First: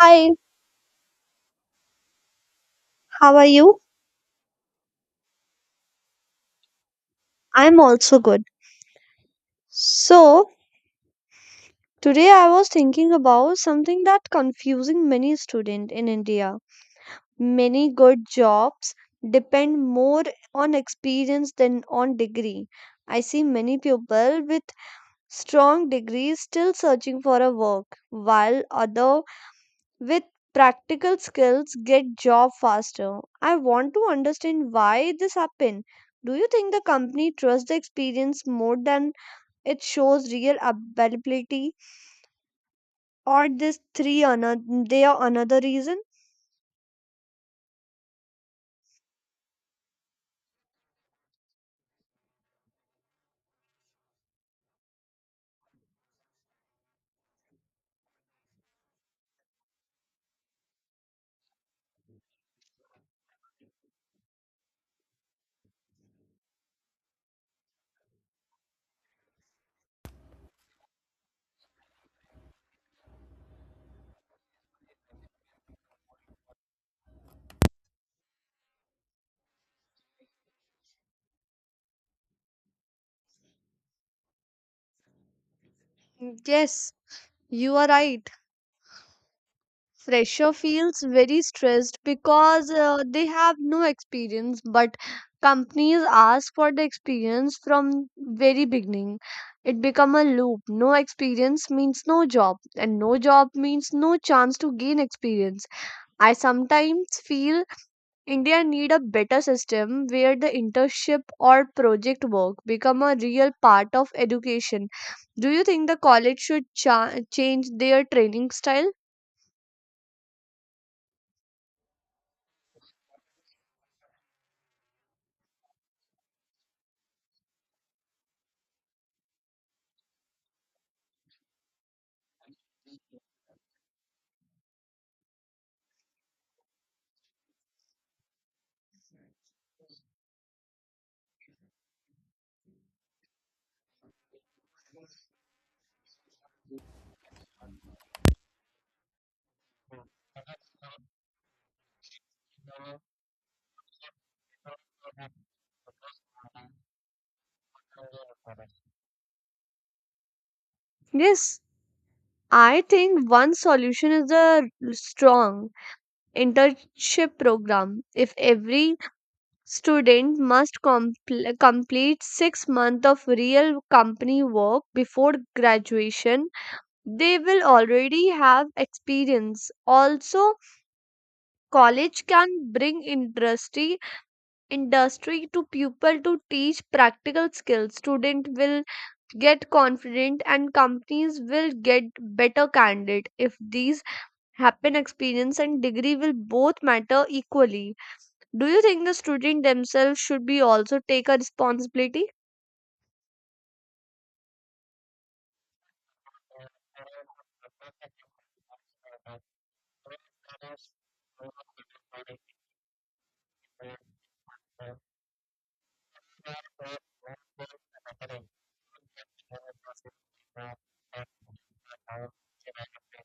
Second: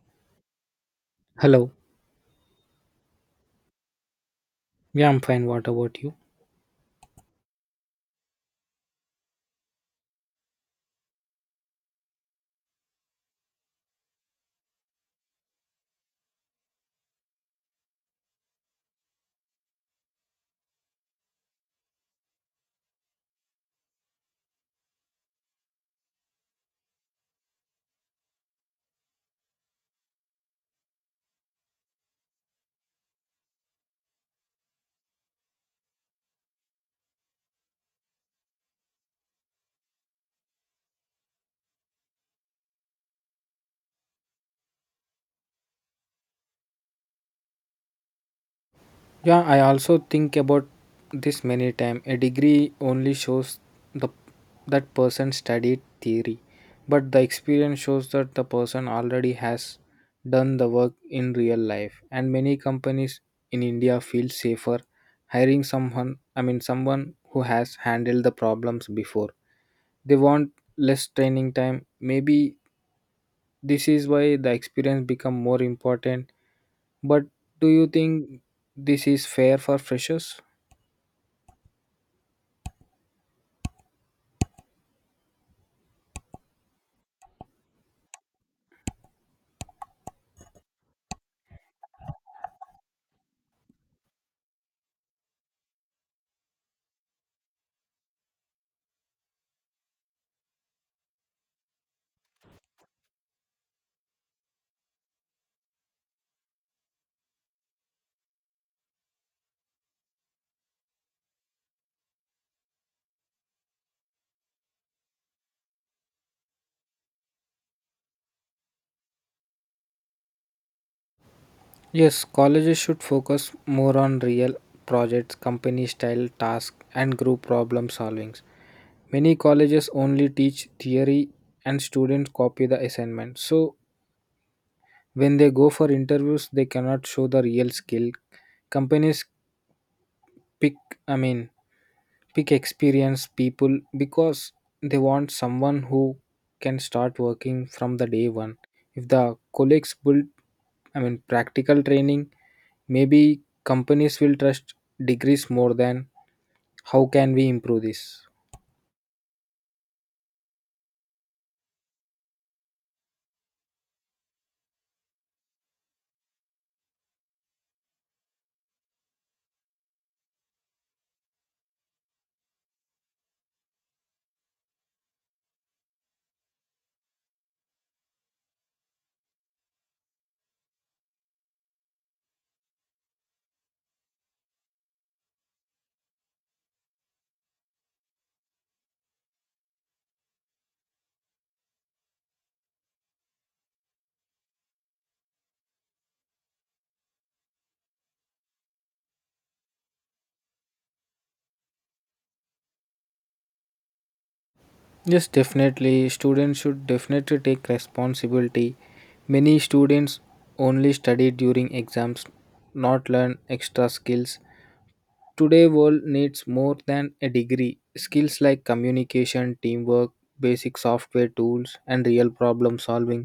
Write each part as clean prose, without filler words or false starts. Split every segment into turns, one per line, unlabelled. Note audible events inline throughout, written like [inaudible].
Hi,
Hello.
how are you?
Yeah, I'm fine. What about you?
I'm also good. So, today I was thinking about something that confusing many students in India. Many good jobs depend more on experience than on degree. I see many people with strong degrees still searching for a work, while other with practical skills get job faster. I want to understand why this happen. Do you think the company trusts the experience more than it shows real availability? Or this three another they are another reason.
Yeah, I also think about this many times. A degree only shows the that person studied theory, but the experience shows that the person already has done the work in real life. And many companies in India feel safer hiring someone, I mean someone who has handled the problems before. They want less training time. Maybe this is why the experience become more important. But do you think this is fair for freshers?
Yes, you are right. Fresher feels very stressed because they have no experience, but companies ask for the experience from very beginning. It become a loop. No experience means no job, and no job means no chance to gain experience. I sometimes feel India need a better system where the internship or project work become a real part of education. Do you think the college should change their training style?
Yes, colleges should focus more on real projects, company style tasks, and group problem solvings. Many colleges only teach theory and students copy the assignment. So when they go for interviews, they cannot show the real skill. Companies pick, I mean, pick experienced people because they want someone who can start working from the day one. If the colleagues build, I mean, practical training, maybe companies will trust degrees more than. How can we improve this?
Yes, I think one solution is a strong internship program. If every student must complete 6 months of real company work before graduation, they will already have experience. Also, college can bring industry to people to teach practical skills student will get confident, and companies will get better candidate. If these happen, experience and degree will both matter equally. Do you think the student themselves should be also take a responsibility?
Yes, definitely, students should definitely take responsibility. Many students only study during exams, not learn extra skills. Today world needs more than a degree. Skills like communication, teamwork, basic software tools and real problem solving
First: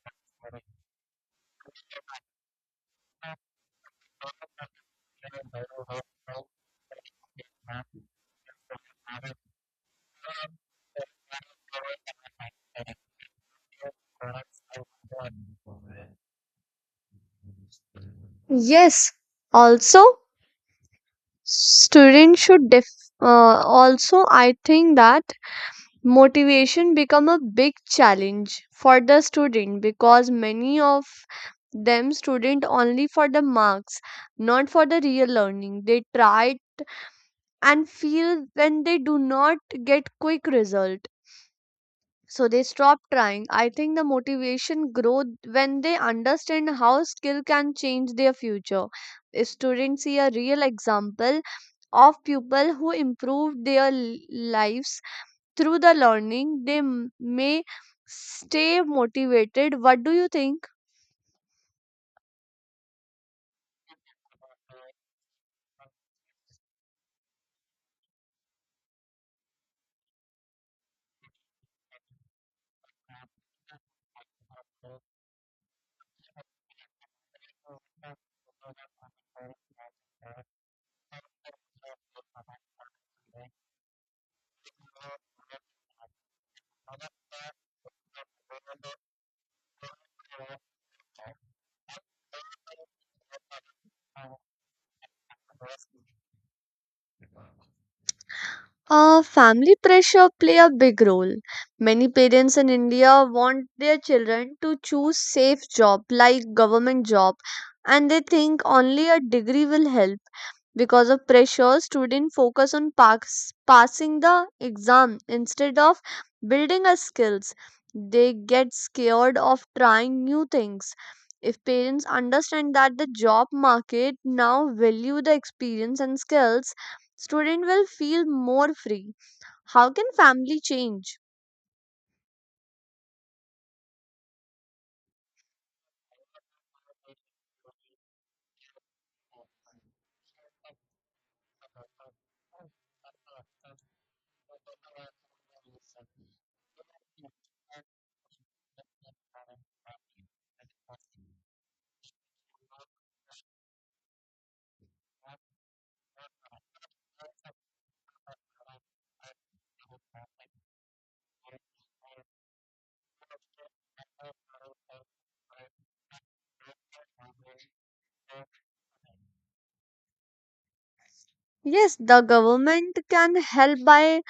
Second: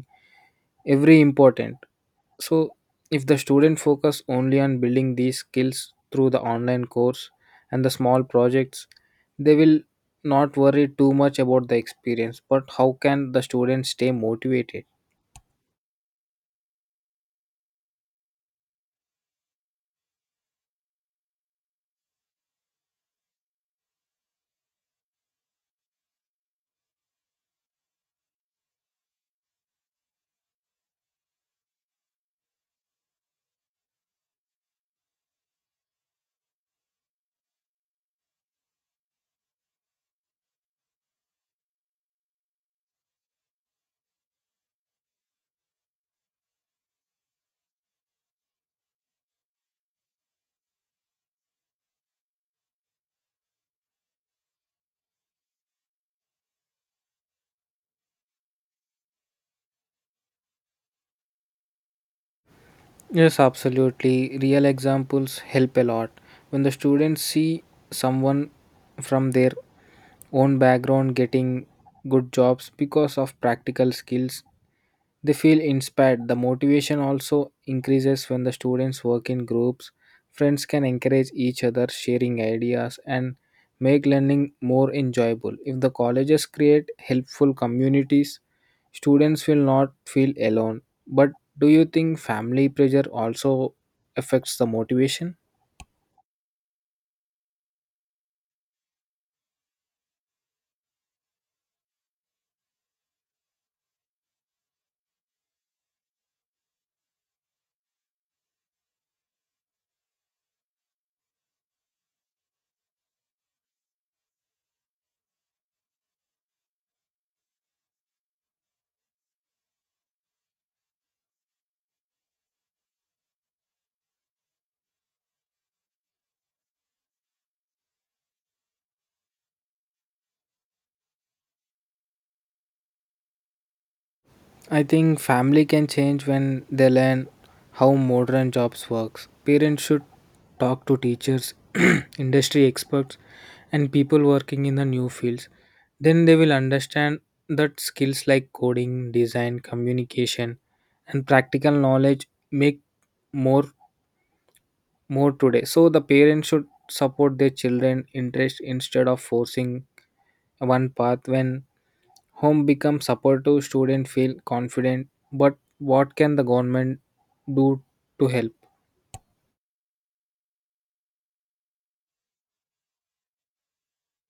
every important. So if the student focus only on building these skills through the online course and the small projects, they will not worry too much about the experience. But how can the students stay motivated?
Yes, also students should also I think that motivation become a big challenge for the student because many of them student only for the marks, not for the real learning. They try and feel when they do not get quick result, so they stop trying. I think the motivation grow when they understand how skill can change their future. If students see a real example of people who improved their lives through the learning, they may stay motivated. What do you think?
Yes, absolutely. Real examples help a lot. When the students see someone from their own background getting good jobs because of practical skills, they feel inspired. The motivation also increases when the students work in groups. Friends can encourage each other, sharing ideas and make learning more enjoyable. If the colleges create helpful communities, students will not feel alone. But do you think family pressure also affects the motivation?
Family pressure play a big role. Many parents in India want their children to choose safe job like government job, and they think only a degree will help. Because of pressure, students focus on passing the exam instead of building a skills. They get scared of trying new things. If parents understand that the job market now value the experience and skills, student will feel more free. How can family change?
I think family can change when they learn how modern jobs works. Parents should talk to teachers, [clears throat] industry experts and people working in the new fields. Then they will understand that skills like coding, design, communication and practical knowledge make more more today. So the parents should support their children interest instead of forcing one path. When home becomes supportive, students feel confident. But what can the government do to help?
Yes, the government can help by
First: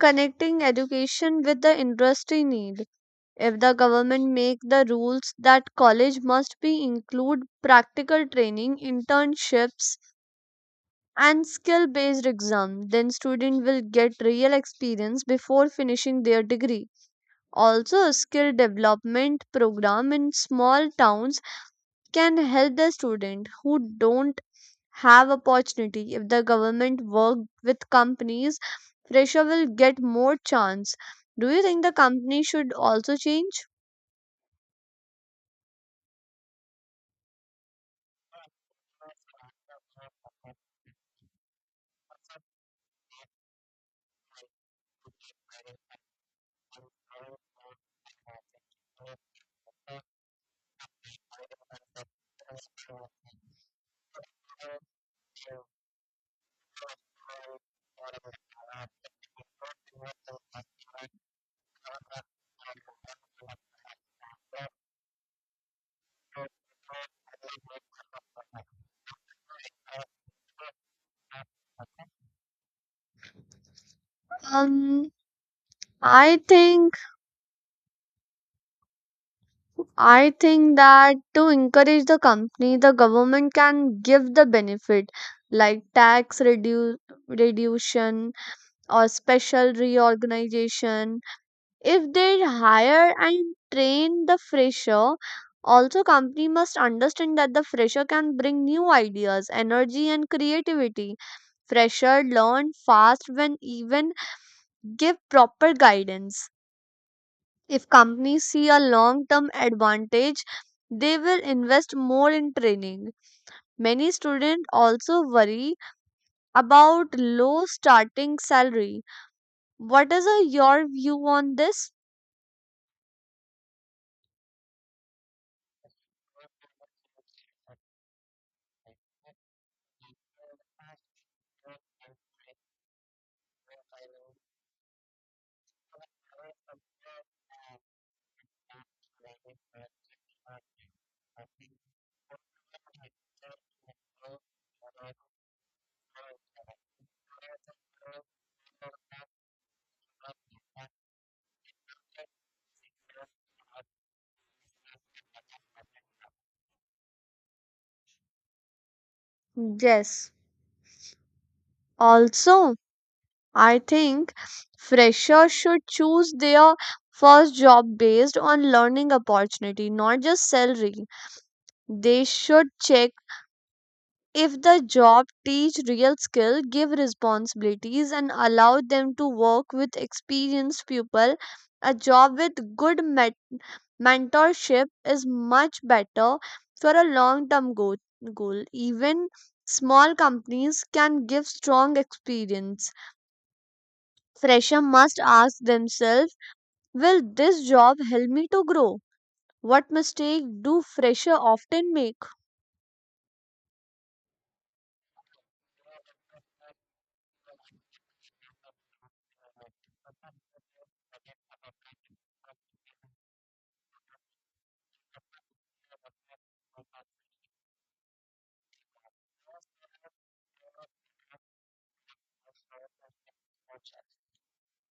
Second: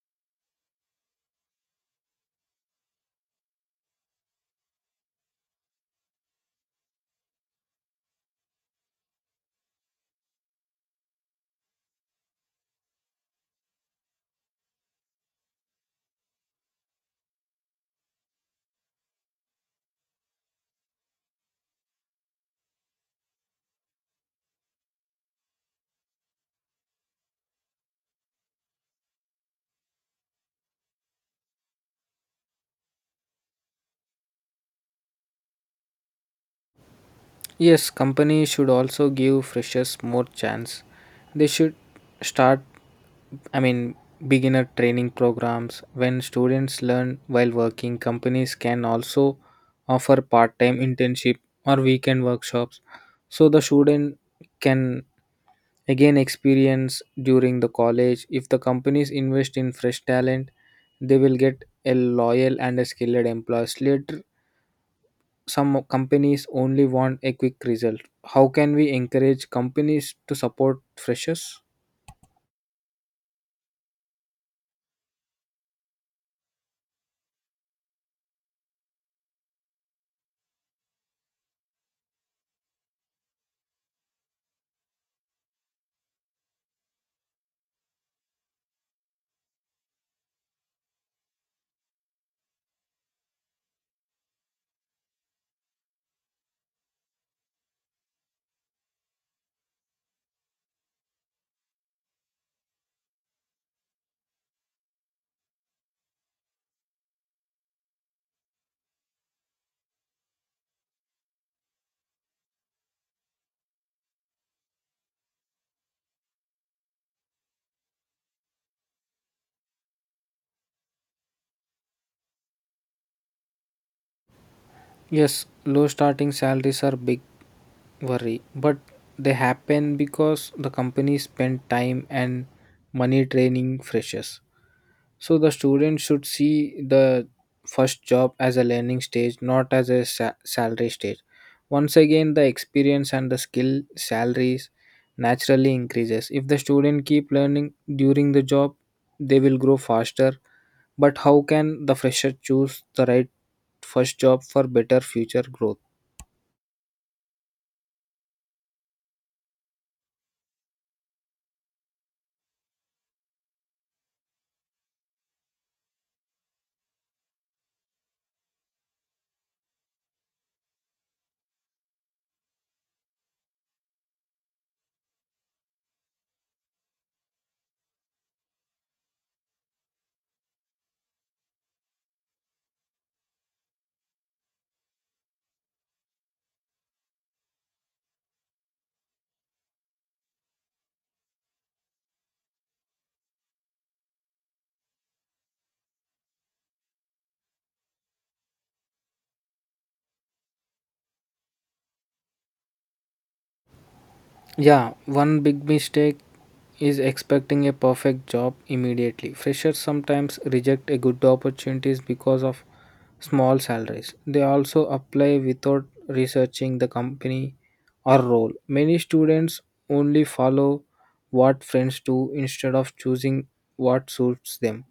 connecting education with the industry need. If the government make the rules that college must be include practical training, internships, and skill based exam, then student will get real experience before finishing their degree. Also, skill development program in small towns can help the student who don't have opportunity. If the government work with companies, fresher will get more chance. Do you think the company should also change?
Yes, companies should also give freshers more chance. They should start, I mean, beginner training programs. When students learn while working, companies can also offer part-time internship or weekend workshops, so the student can again experience during the college. If the companies invest in fresh talent, they will get a loyal and a skilled employees later. Some companies only want a quick result. How can we encourage companies to support freshers?
um i think I think that to encourage the company, the government can give the benefit like tax reduction or special reorganization if they hire and train the fresher. Also company must understand that the fresher can bring new ideas, energy, and creativity. Fresher learn fast when even give proper guidance. If companies see a long term advantage, they will invest more in training. Many students also worry about low starting salary. What is your view on this?
Yes, low starting salaries are big worry, but they happen because the companies spend time and money training freshers. So the student should see the first job as a learning stage, not as a salary stage. Once again, the experience and the skill salaries naturally increases. If the student keep learning during the job, they will grow faster. But how can the fresher choose the right first job for better future growth?
Yes, also I think freshers should choose their first job based on learning opportunity, not just salary. They should check if the job teach real skill, give responsibilities, and allow them to work with experienced people. A job with good mentorship is much better for a long-term goal. Even small companies can give strong experience. Fresher must ask themselves, will this job help me to grow? What mistake do fresher often make?
Yeah, one big mistake is expecting a perfect job immediately. Freshers sometimes reject a good opportunities because of small salaries. They also apply without researching the company or role. Many students only follow what friends do instead of choosing what suits them.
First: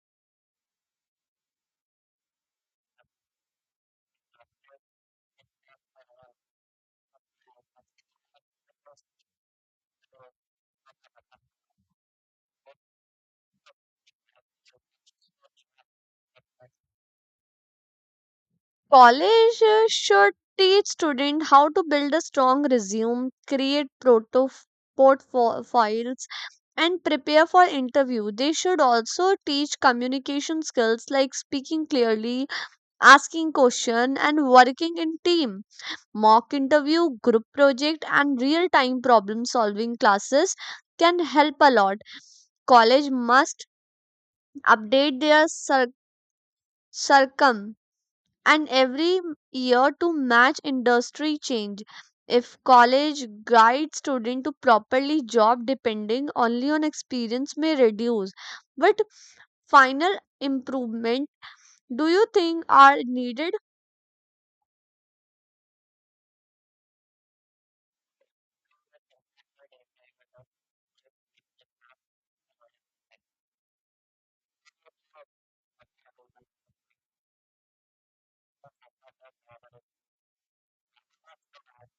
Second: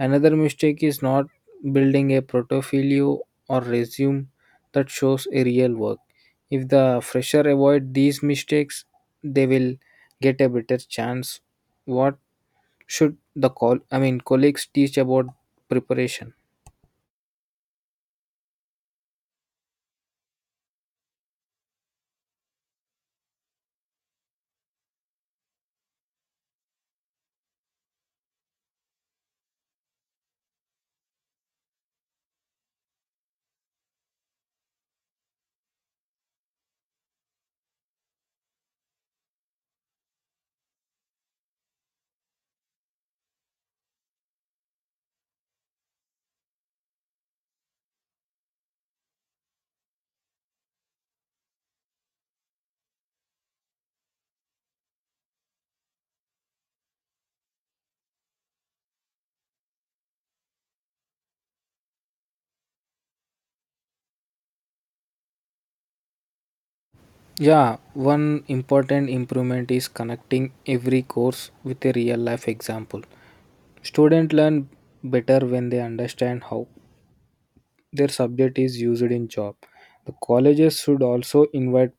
Another mistake is not building a portfolio or resume that shows a real work. If the fresher avoid these mistakes, they will get a better chance. What should the call I mean, colleagues teach about preparation?
College should teach student how to build a strong resume, create proto portfolios, and prepare for interview. They should also teach communication skills like speaking clearly, asking question, and working in team. Mock interview, group project, and real time problem solving classes can help a lot. College must update their circum and every year to match industry change. If college guides student to properly job, depending only on experience may reduce. But final improvement do you think are needed?
Yeah, one important improvement is connecting every course with a real life example. Students learn better when they understand how their subject is used in job. The colleges should also invite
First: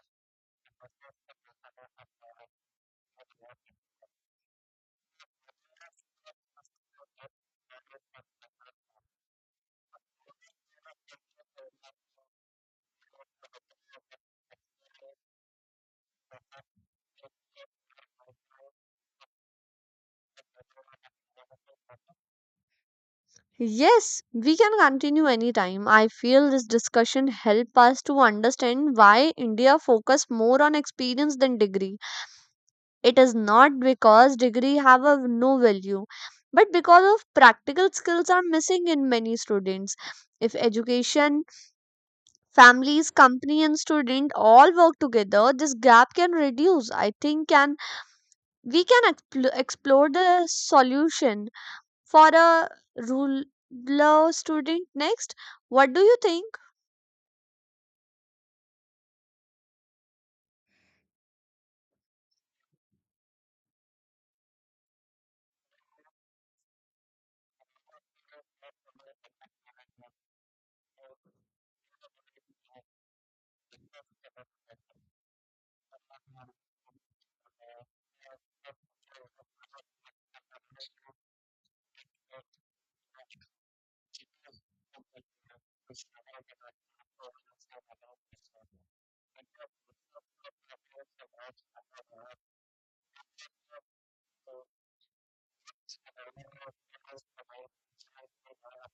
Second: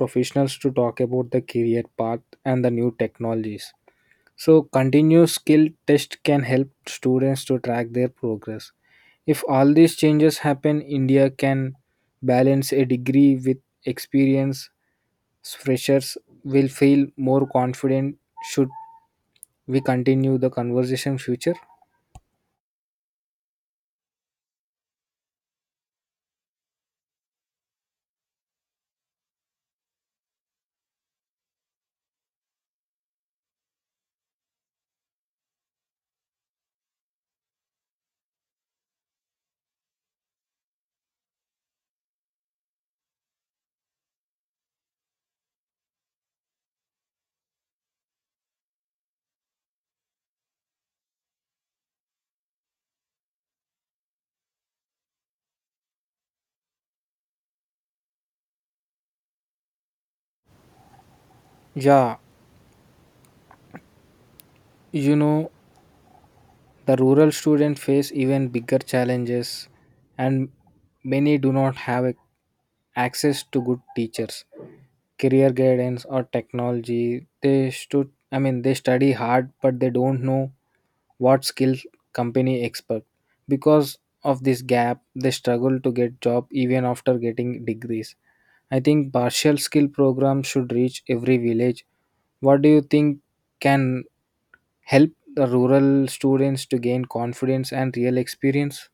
professionals to talk about the career path and the new technologies, so continuous skill test can help students to track their progress. If all these changes happen, India can balance a degree with experience. Freshers will feel more confident. Should we continue the conversation future?
Yes, we can continue anytime. I feel this discussion help us to understand why India focus more on experience than degree. It is not because degree have a no value, but because of practical skills are missing in many students. If education, families, company, and student all work together, this gap can reduce. I think can we can explore the solution for a rural student next. What do you think?
Yeah, you know, the rural students face even bigger challenges, and many do not have access to good teachers, career guidance or technology. They should I mean, they study hard but they don't know what skills company expect. Because of this gap, they struggle to get job even after getting degrees. I think partial skill program should reach every village. What do you think can help the rural students to gain confidence and real experience?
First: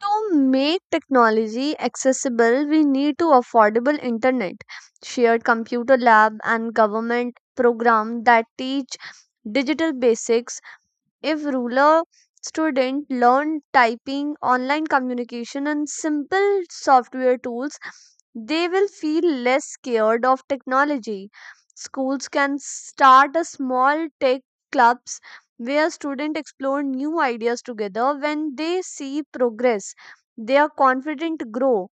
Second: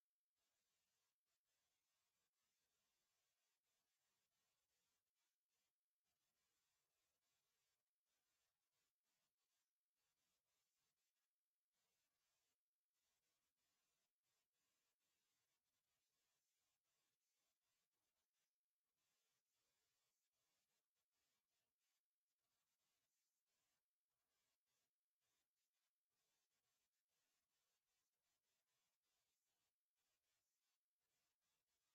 To make technology accessible, we need to affordable internet, shared computer lab, and government program that teach digital basics. If rural students learn typing, online communication, and simple software tools, they will feel less scared of technology. Schools can start a small tech clubs where students explore new ideas together. When they see progress, they are confident to grow.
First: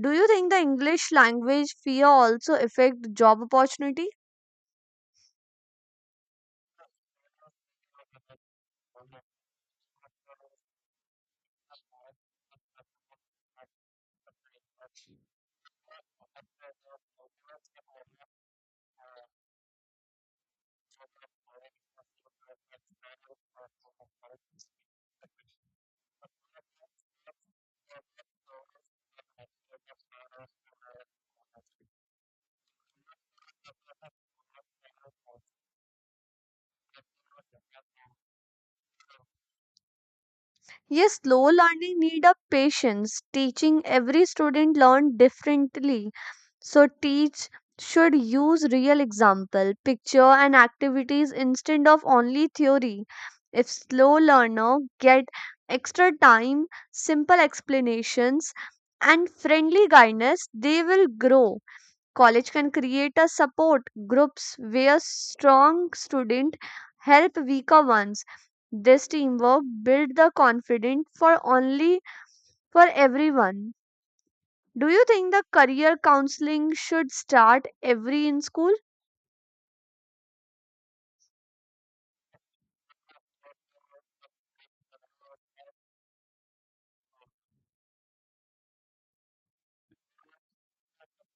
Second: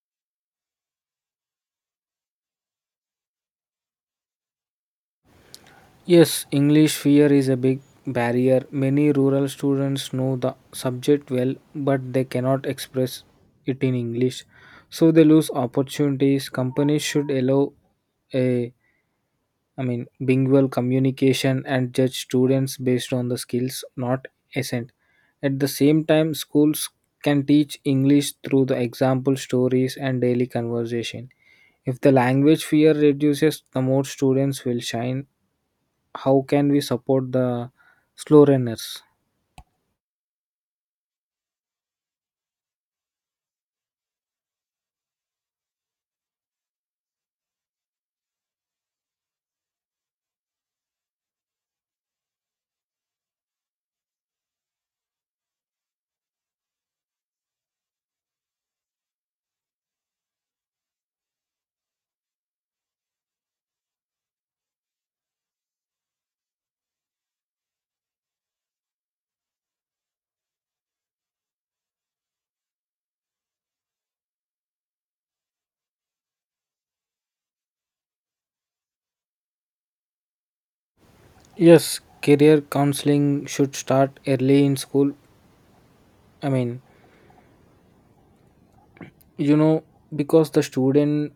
Do you think the English language fear also affect job opportunity?
Yes, English fear is a big barrier. Many rural students know the subject well, but they cannot express it in English. So they lose opportunities. Companies should allow a I mean, bilingual communication and judge students based on the skills, not accent. At the same time, schools can teach English through the example stories and daily conversation. If the language fear reduces, the more students will shine. How can we support the slow runners?
Yes, slow learning need of patience. Teaching every student learn differently. So teach should use real example, picture, and activities instead of only theory. If slow learner get extra time, simple explanations, and friendly guidance, they will grow. College can create a support groups where strong students help weaker ones. This teamwork build the confidence for only for everyone. Do you think the career counseling should start every in school?
Yes, career counseling should start early in school. I mean, you know because the student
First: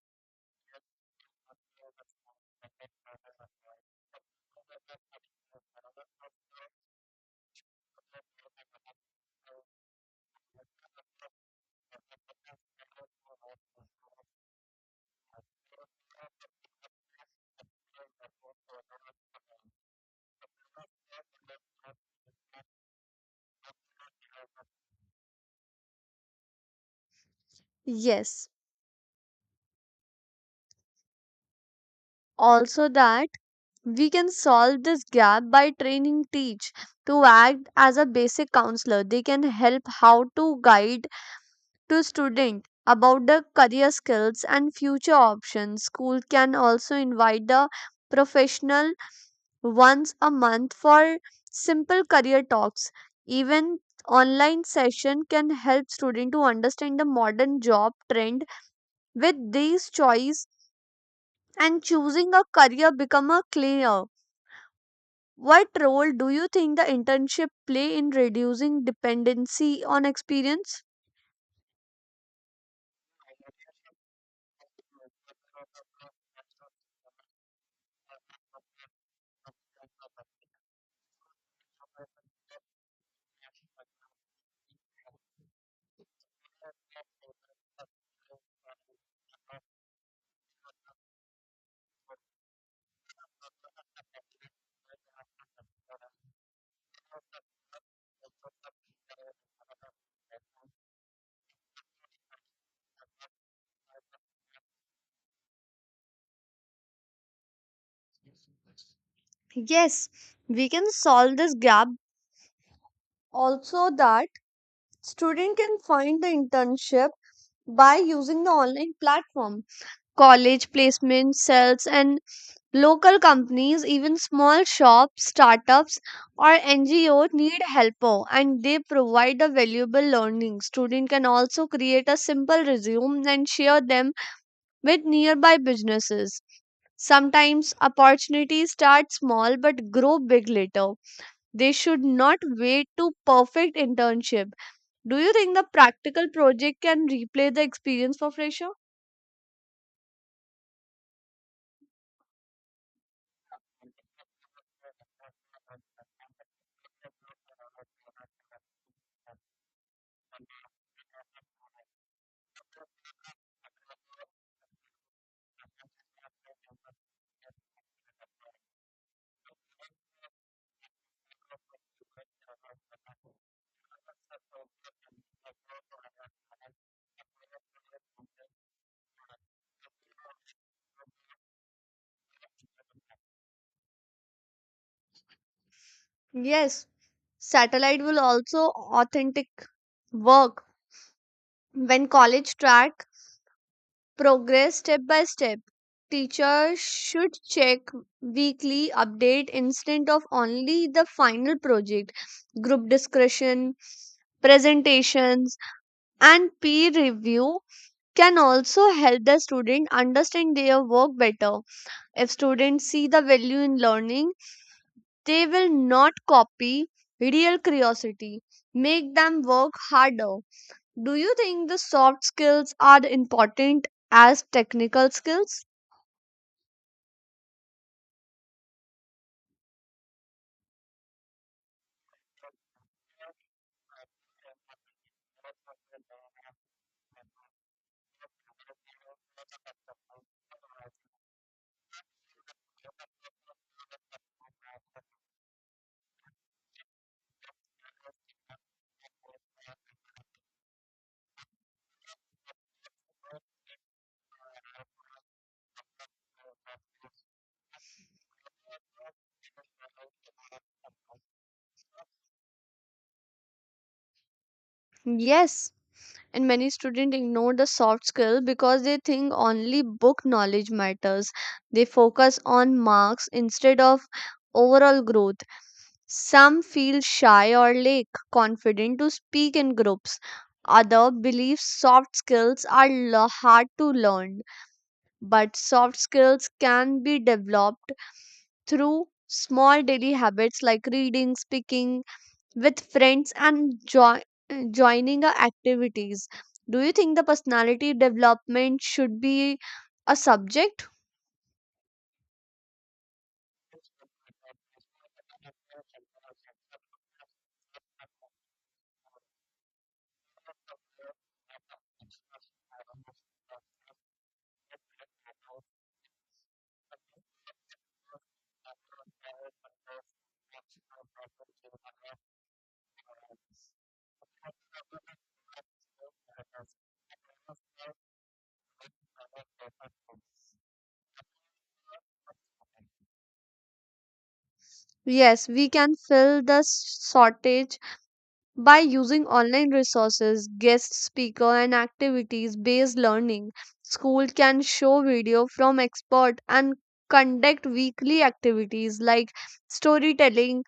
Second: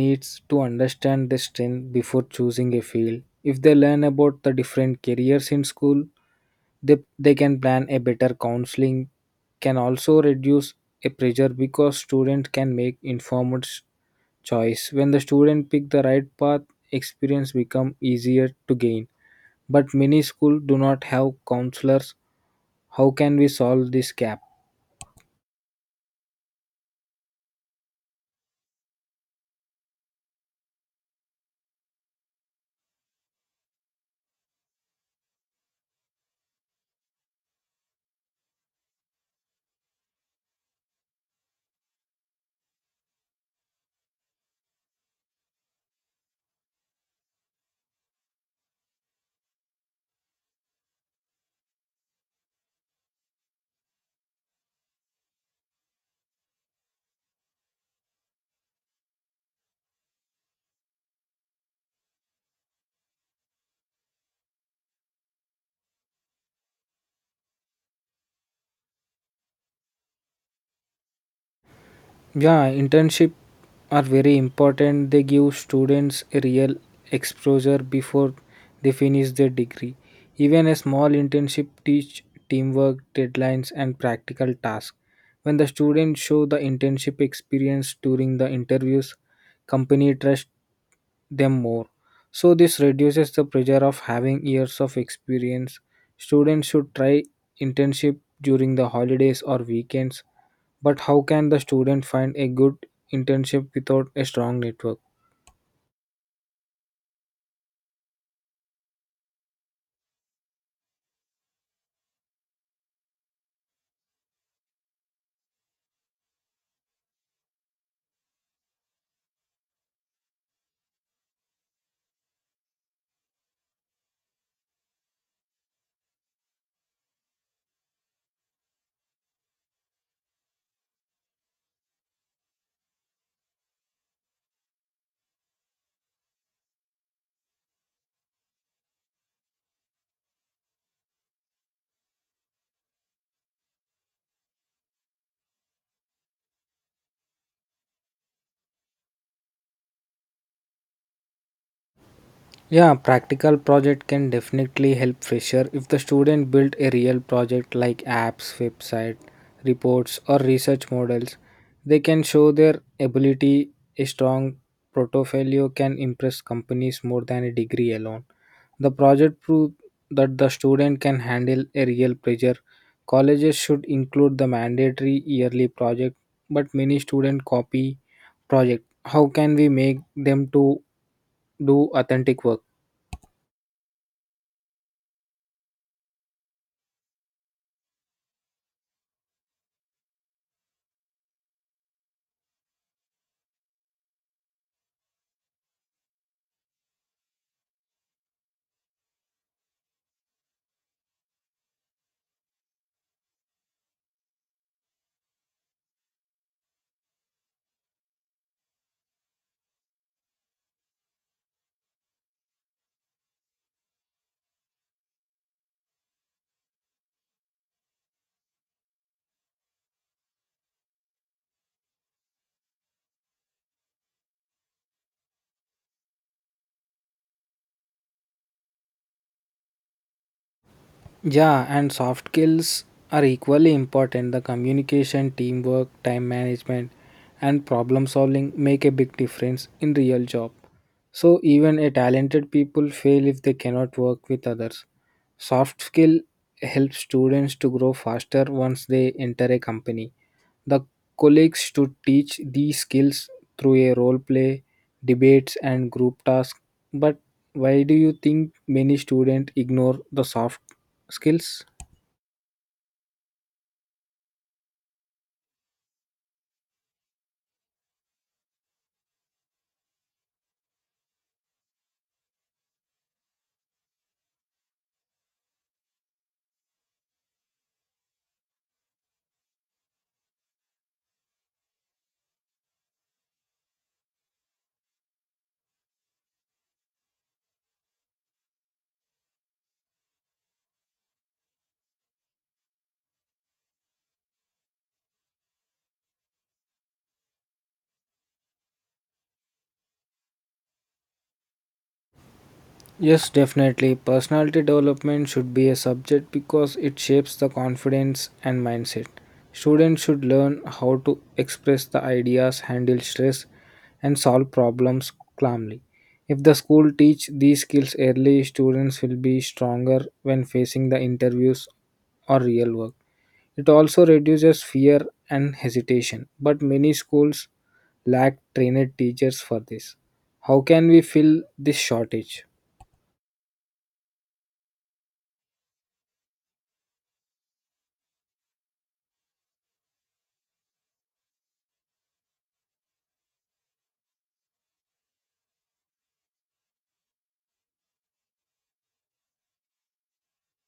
needs to understand the strength before choosing a field. If they learn about the different careers in school, they can plan a better. Counseling can also reduce a pressure because students can make informed choice. When the student pick the right path, experience become easier to gain. But many schools do not have counselors. How can we solve this gap?
Yes. Also that we can solve this gap by training teach to act as a basic counselor. They can help how to guide to students about the career skills and future options. School can also invite the professional once a month for simple career talks. Even online session can help students to understand the modern job trend. With these choice and choosing a career become a clear. What role do you think the internship play in reducing dependency on experience?
Yeah, internship are very important. They give students a real exposure before they finish their degree. Even a small internship teach teamwork, deadlines and practical tasks. When the students show the internship experience during the interviews, company trust them more. So this reduces the pressure of having years of experience. Students should try internship during the holidays or weekends, but how can the student find a good internship without a strong network?
Yes, we can solve this gap. Also that student can find the internship by using the online platform, college placement cells, and local companies. Even small shops, startups, or NGO need helper, and they provide a valuable learning. Student can also create a simple resume and share them with nearby businesses. Sometimes opportunities start small but grow big later. They should not wait to perfect internship. Do you think the practical project can replay the experience for fresher?
Yeah, practical project can definitely help fresher if the student build a real project like apps, website, reports or research models. They can show their ability. A strong portfolio can impress companies more than a degree alone. The project proved that the student can handle a real pressure. Colleges should include the mandatory yearly project, but many students copy project. How can we make them to do authentic work?
Yes, satellite will also authentic work when college track progress step by step. Teachers should check weekly update instead of only the final project. Group discussion, presentations, and peer review can also help the student understand their work better. If students see the value in learning, they will not copy real curiosity. Make them work harder. Do you think the soft skills are important as technical skills?
Yeah, and soft skills are equally important. The communication, teamwork, time management, and problem solving make a big difference in real job. So even a talented people fail if they cannot work with others. Soft skill helps students to grow faster once they enter a company. The colleagues should teach these skills through a role play, debates, and group tasks. But why do you think many students ignore the soft skills?
Yes. And many students ignore the soft skill because they think only book knowledge matters. They focus on marks instead of overall growth. Some feel shy or lack confident to speak in groups. Other believe soft skills are hard to learn. But soft skills can be developed through small daily habits like reading, speaking with friends, and joining activities. Do you think the personality development should be a subject?
Yes, definitely. Personality development should be a subject because it shapes the confidence and mindset. Students should learn how to express the ideas, handle stress, and solve problems calmly. If the school teach these skills early, students will be stronger when facing the interviews or real work. It also reduces fear and hesitation, but many schools lack trained teachers for this. How can we fill this shortage?
Yes, we can fill the shortage by using online resources, guest speaker, and activities based learning. School can show video from expert and conduct weekly activities like storytelling,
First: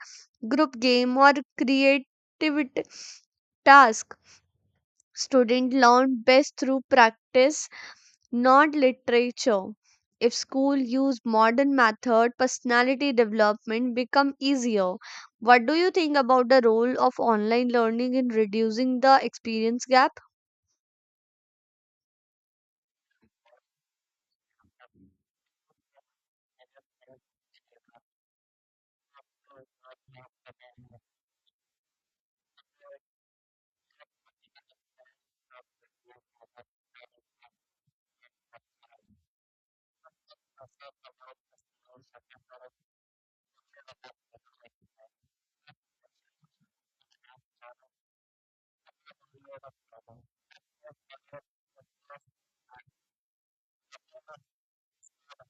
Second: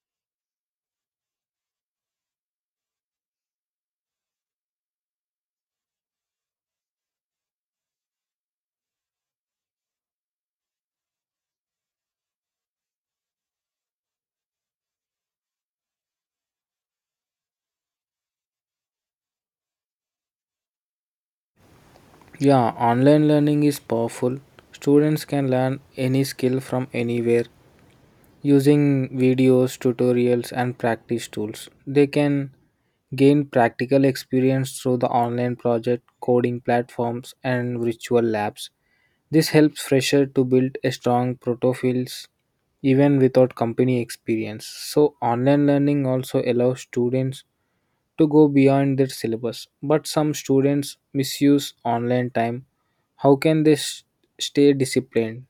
group game, or creativity task. Students learn best through practice, not literature. If school use modern method, personality development become easier. What do you think about the role of online learning in reducing the experience gap?
Yeah, online learning is powerful. Students can learn any skill from anywhere using videos, tutorials, and practice tools. They can gain practical experience through the online project, coding platforms, and virtual labs. This helps fresher to build a strong protofiles even without company experience. So online learning also allows students to go beyond their syllabus. But some students misuse online time. How can they stay disciplined?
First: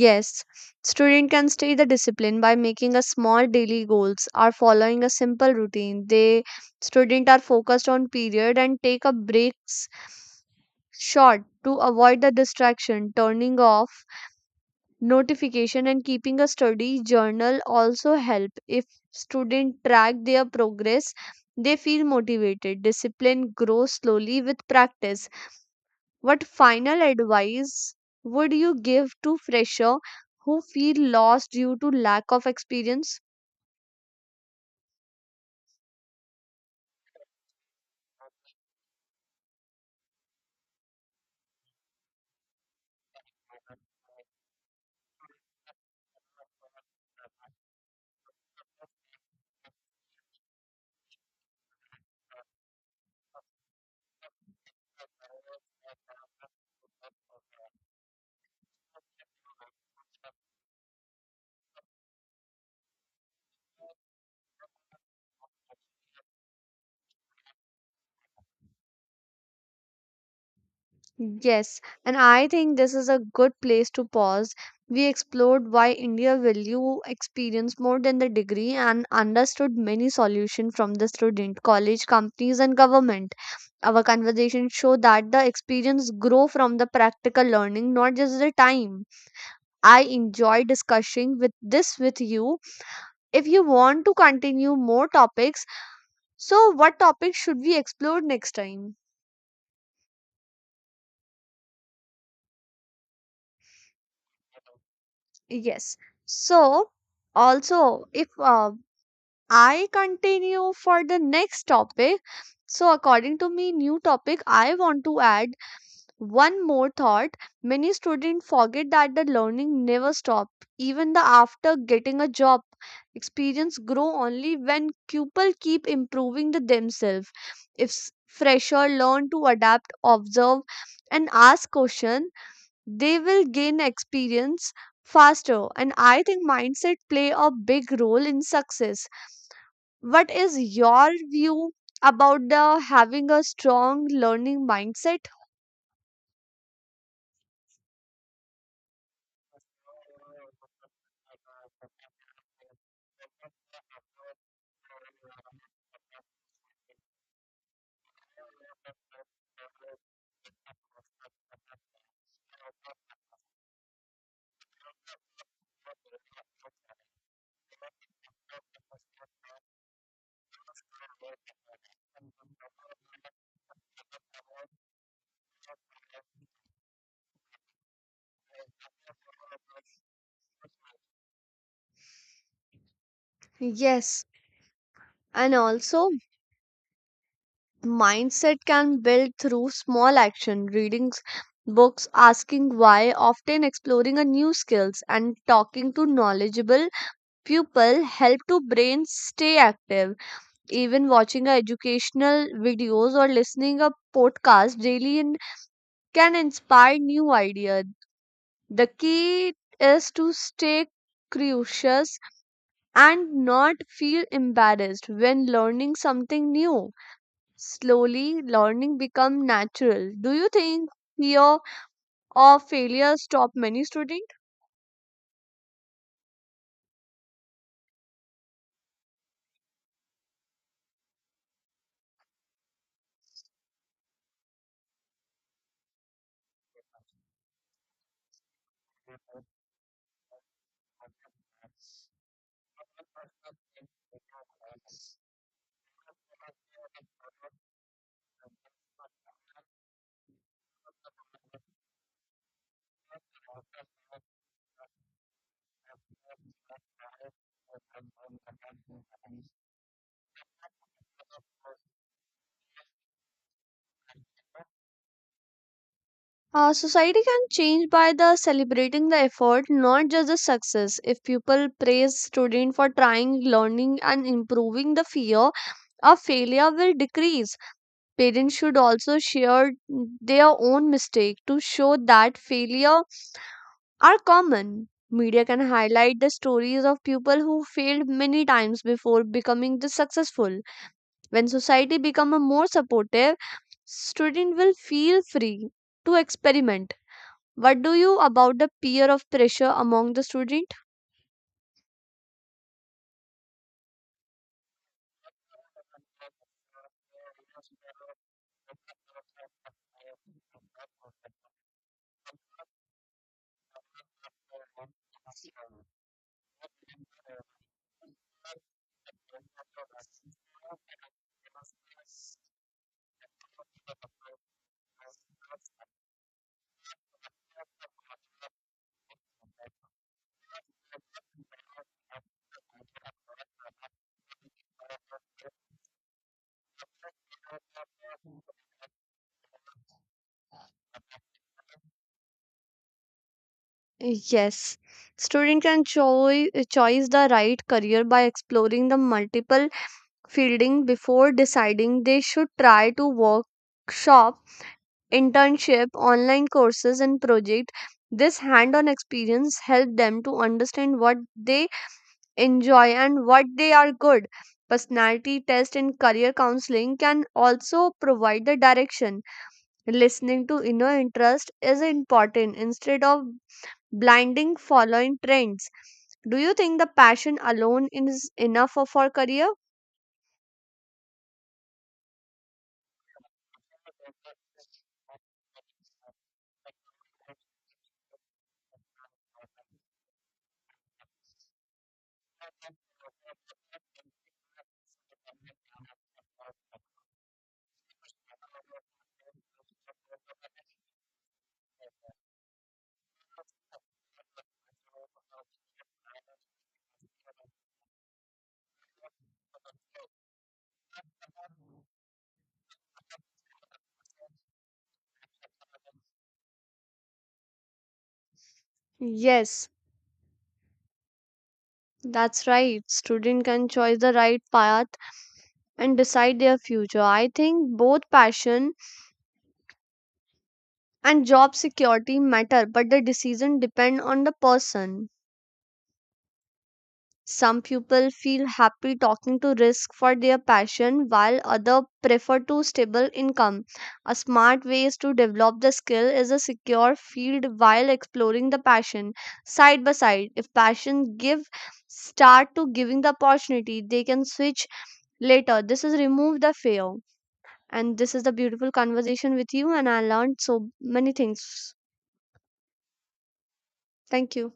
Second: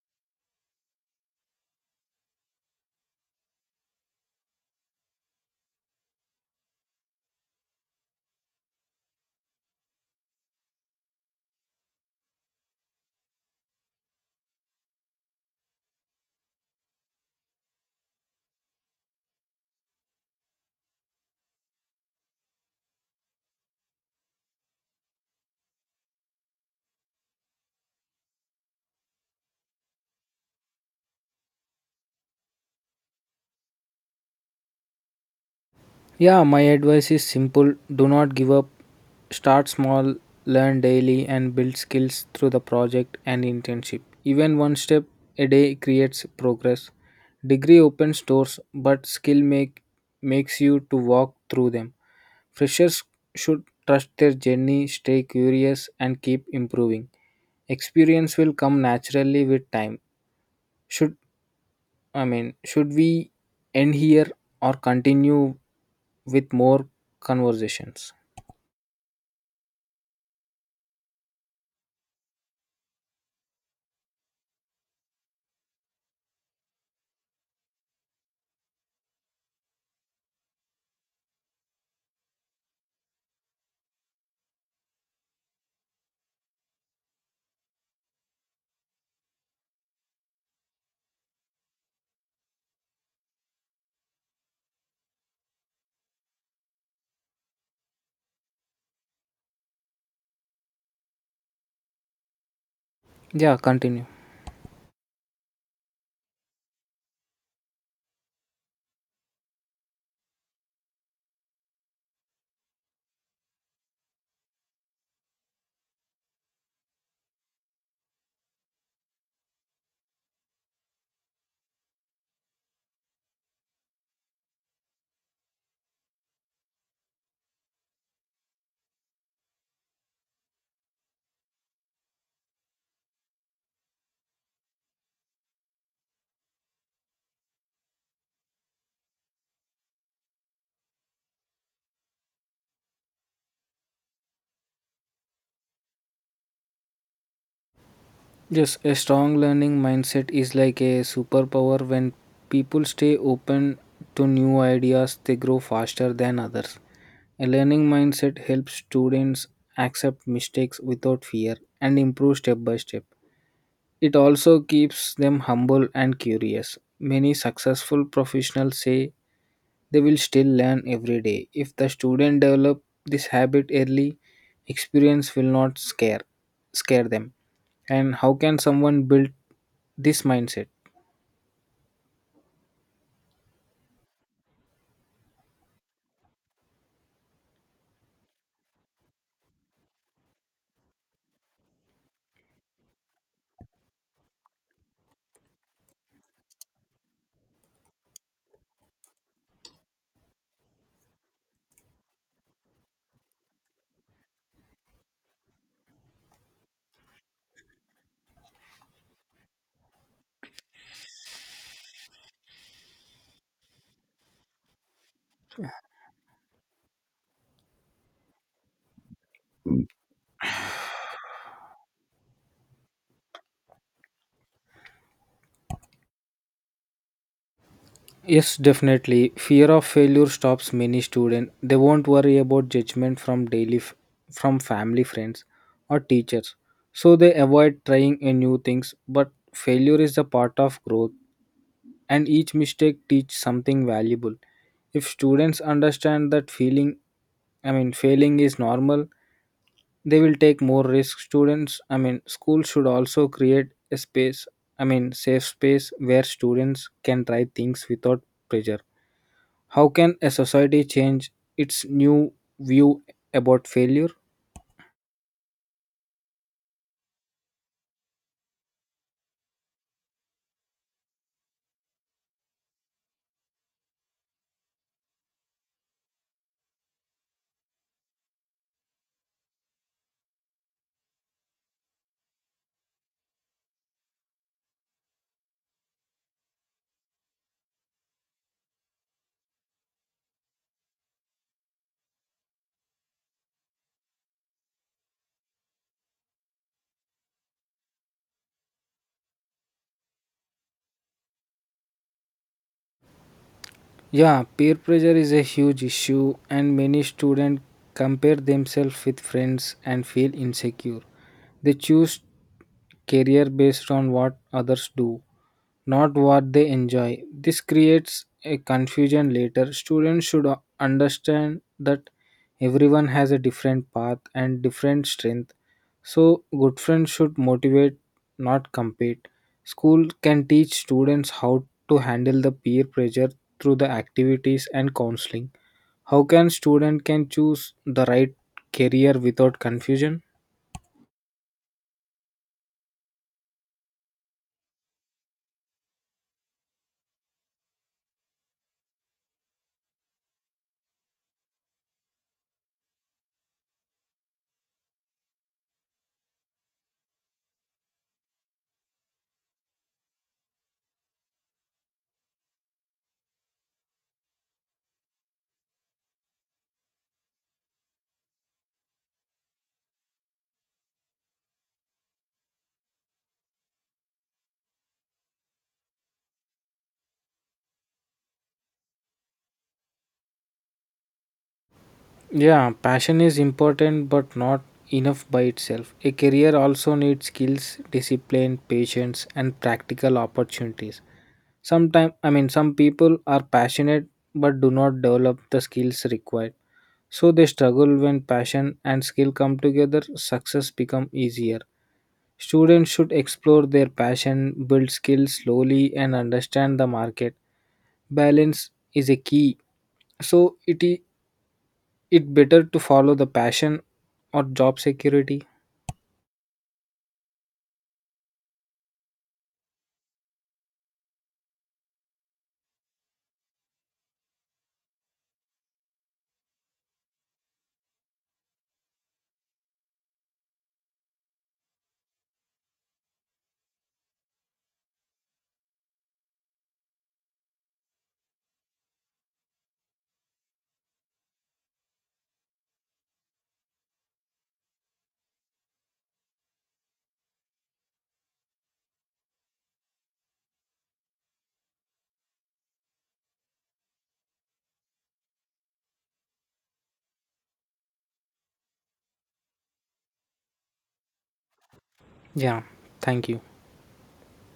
Yes, student can stay the discipline by making a small daily goals or following a simple routine. They student are focused on period and take a breaks short to avoid the distraction. Turning off notification and keeping a study journal also help. If students track their progress, they feel motivated. Discipline grows slowly with practice. What final advice would you give to fresher who feel lost due to lack of experience?
Yeah, my advice is simple. Do not give up. Start small, learn daily, and build skills through the project and internship. Even one step a day creates progress. Degree opens doors, but skill makes you to walk through them. Freshers should trust their journey, stay curious, and keep improving. Experience will come naturally with time. Should I mean, should we end here or continue with more conversations?
Yes, and I think this is a good place to pause. We explored why India value experience more than the degree, and understood many solutions from the student, college, companies, and government. Our conversations show that the experience grow from the practical learning, not just the time. I enjoy discussing with this with you. If you want to continue more topics, so what topic should we explore next time?
Yeah, continue.
Yes. So also if I continue for the next topic. So, according to me, new topic, I want to add one more thought. Many students forget that the learning never stop. Even the after getting a job, experience grow only when people keep improving the themselves. If fresher learn to adapt, observe, and ask question, they will gain experience faster. And I think mindset play a big role in success. What is your view about the having a strong learning mindset?
Yes, a strong learning mindset is like a superpower. When people stay open to new ideas, they grow faster than others. A learning mindset helps students accept mistakes without fear and improve step by step. It also keeps them humble and curious. Many successful professionals say they will still learn every day. If the student develop this habit early, experience will not scare them. And how can someone build this mindset?
Yes, and also mindset can build through small action, reading books, asking why, often exploring a new skills, and talking to knowledgeable people help to brain stay active. Even watching a educational videos or listening a podcast daily in, can inspire new ideas. The key is to stay curious and not feel embarrassed when learning something new. Slowly, learning become natural. Do you think fear of failure stop many students?
Yes, definitely. Fear of failure stops many students. They won't worry about judgment from from family, friends, or teachers. So they avoid trying a new things, but failure is a part of growth, and each mistake teach something valuable. If students understand that feeling I mean, failing is normal, they will take more risk. Students I mean, school should also create a space, I mean, safe space where students can try things without pressure. How can a society change its new view about failure?
Society can change by the celebrating the effort, not just the success. If people praise student for trying, learning, and improving, the fear of failure will decrease. Parents should also share their own mistake to show that failure are common. Media can highlight the stories of people who failed many times before becoming the successful. When society become a more supportive, student will feel free to experiment. What do you about the peer of pressure among the student?
Yeah, peer pressure is a huge issue, and many students compare themselves with friends and feel insecure. They choose career based on what others do, not what they enjoy. This creates a confusion later. Students should understand that everyone has a different path and different strength. So, good friends should motivate, not compete. School can teach students how to handle the peer pressure through the activities and counseling. How can student can choose the right career without confusion?
Yes, student can choose the right career by exploring the multiple fielding before deciding. They should try to workshop, internship, online courses, and project. This hand-on experience helped them to understand what they enjoy and what they are good. Personality test and career counseling can also provide the direction. Listening to inner interest is important instead of blinding following trends. Do you think the passion alone is enough for career?
Yeah, passion is important but not enough by itself. A career also needs skills, discipline, patience, and practical opportunities. Sometimes, I mean, some people are passionate but do not develop the skills required. So they struggle. When passion and skill come together, success become easier. Students should explore their passion, build skills slowly and understand the market. Balance is a key. So it better to follow the passion or job security?
Yes, that's right. Student can choose the right path and decide their future. I think both passion and job security matter, but the decision depend on the person. Some people feel happy talking to risk for their passion while other prefer to stable income. A smart way is to develop the skill is a secure field while exploring the passion side by side. If passion give start to giving the opportunity, they can switch later. This is remove the fear. And this is the beautiful conversation with you, and I learned so many things.
Yeah, thank you.
Thank you.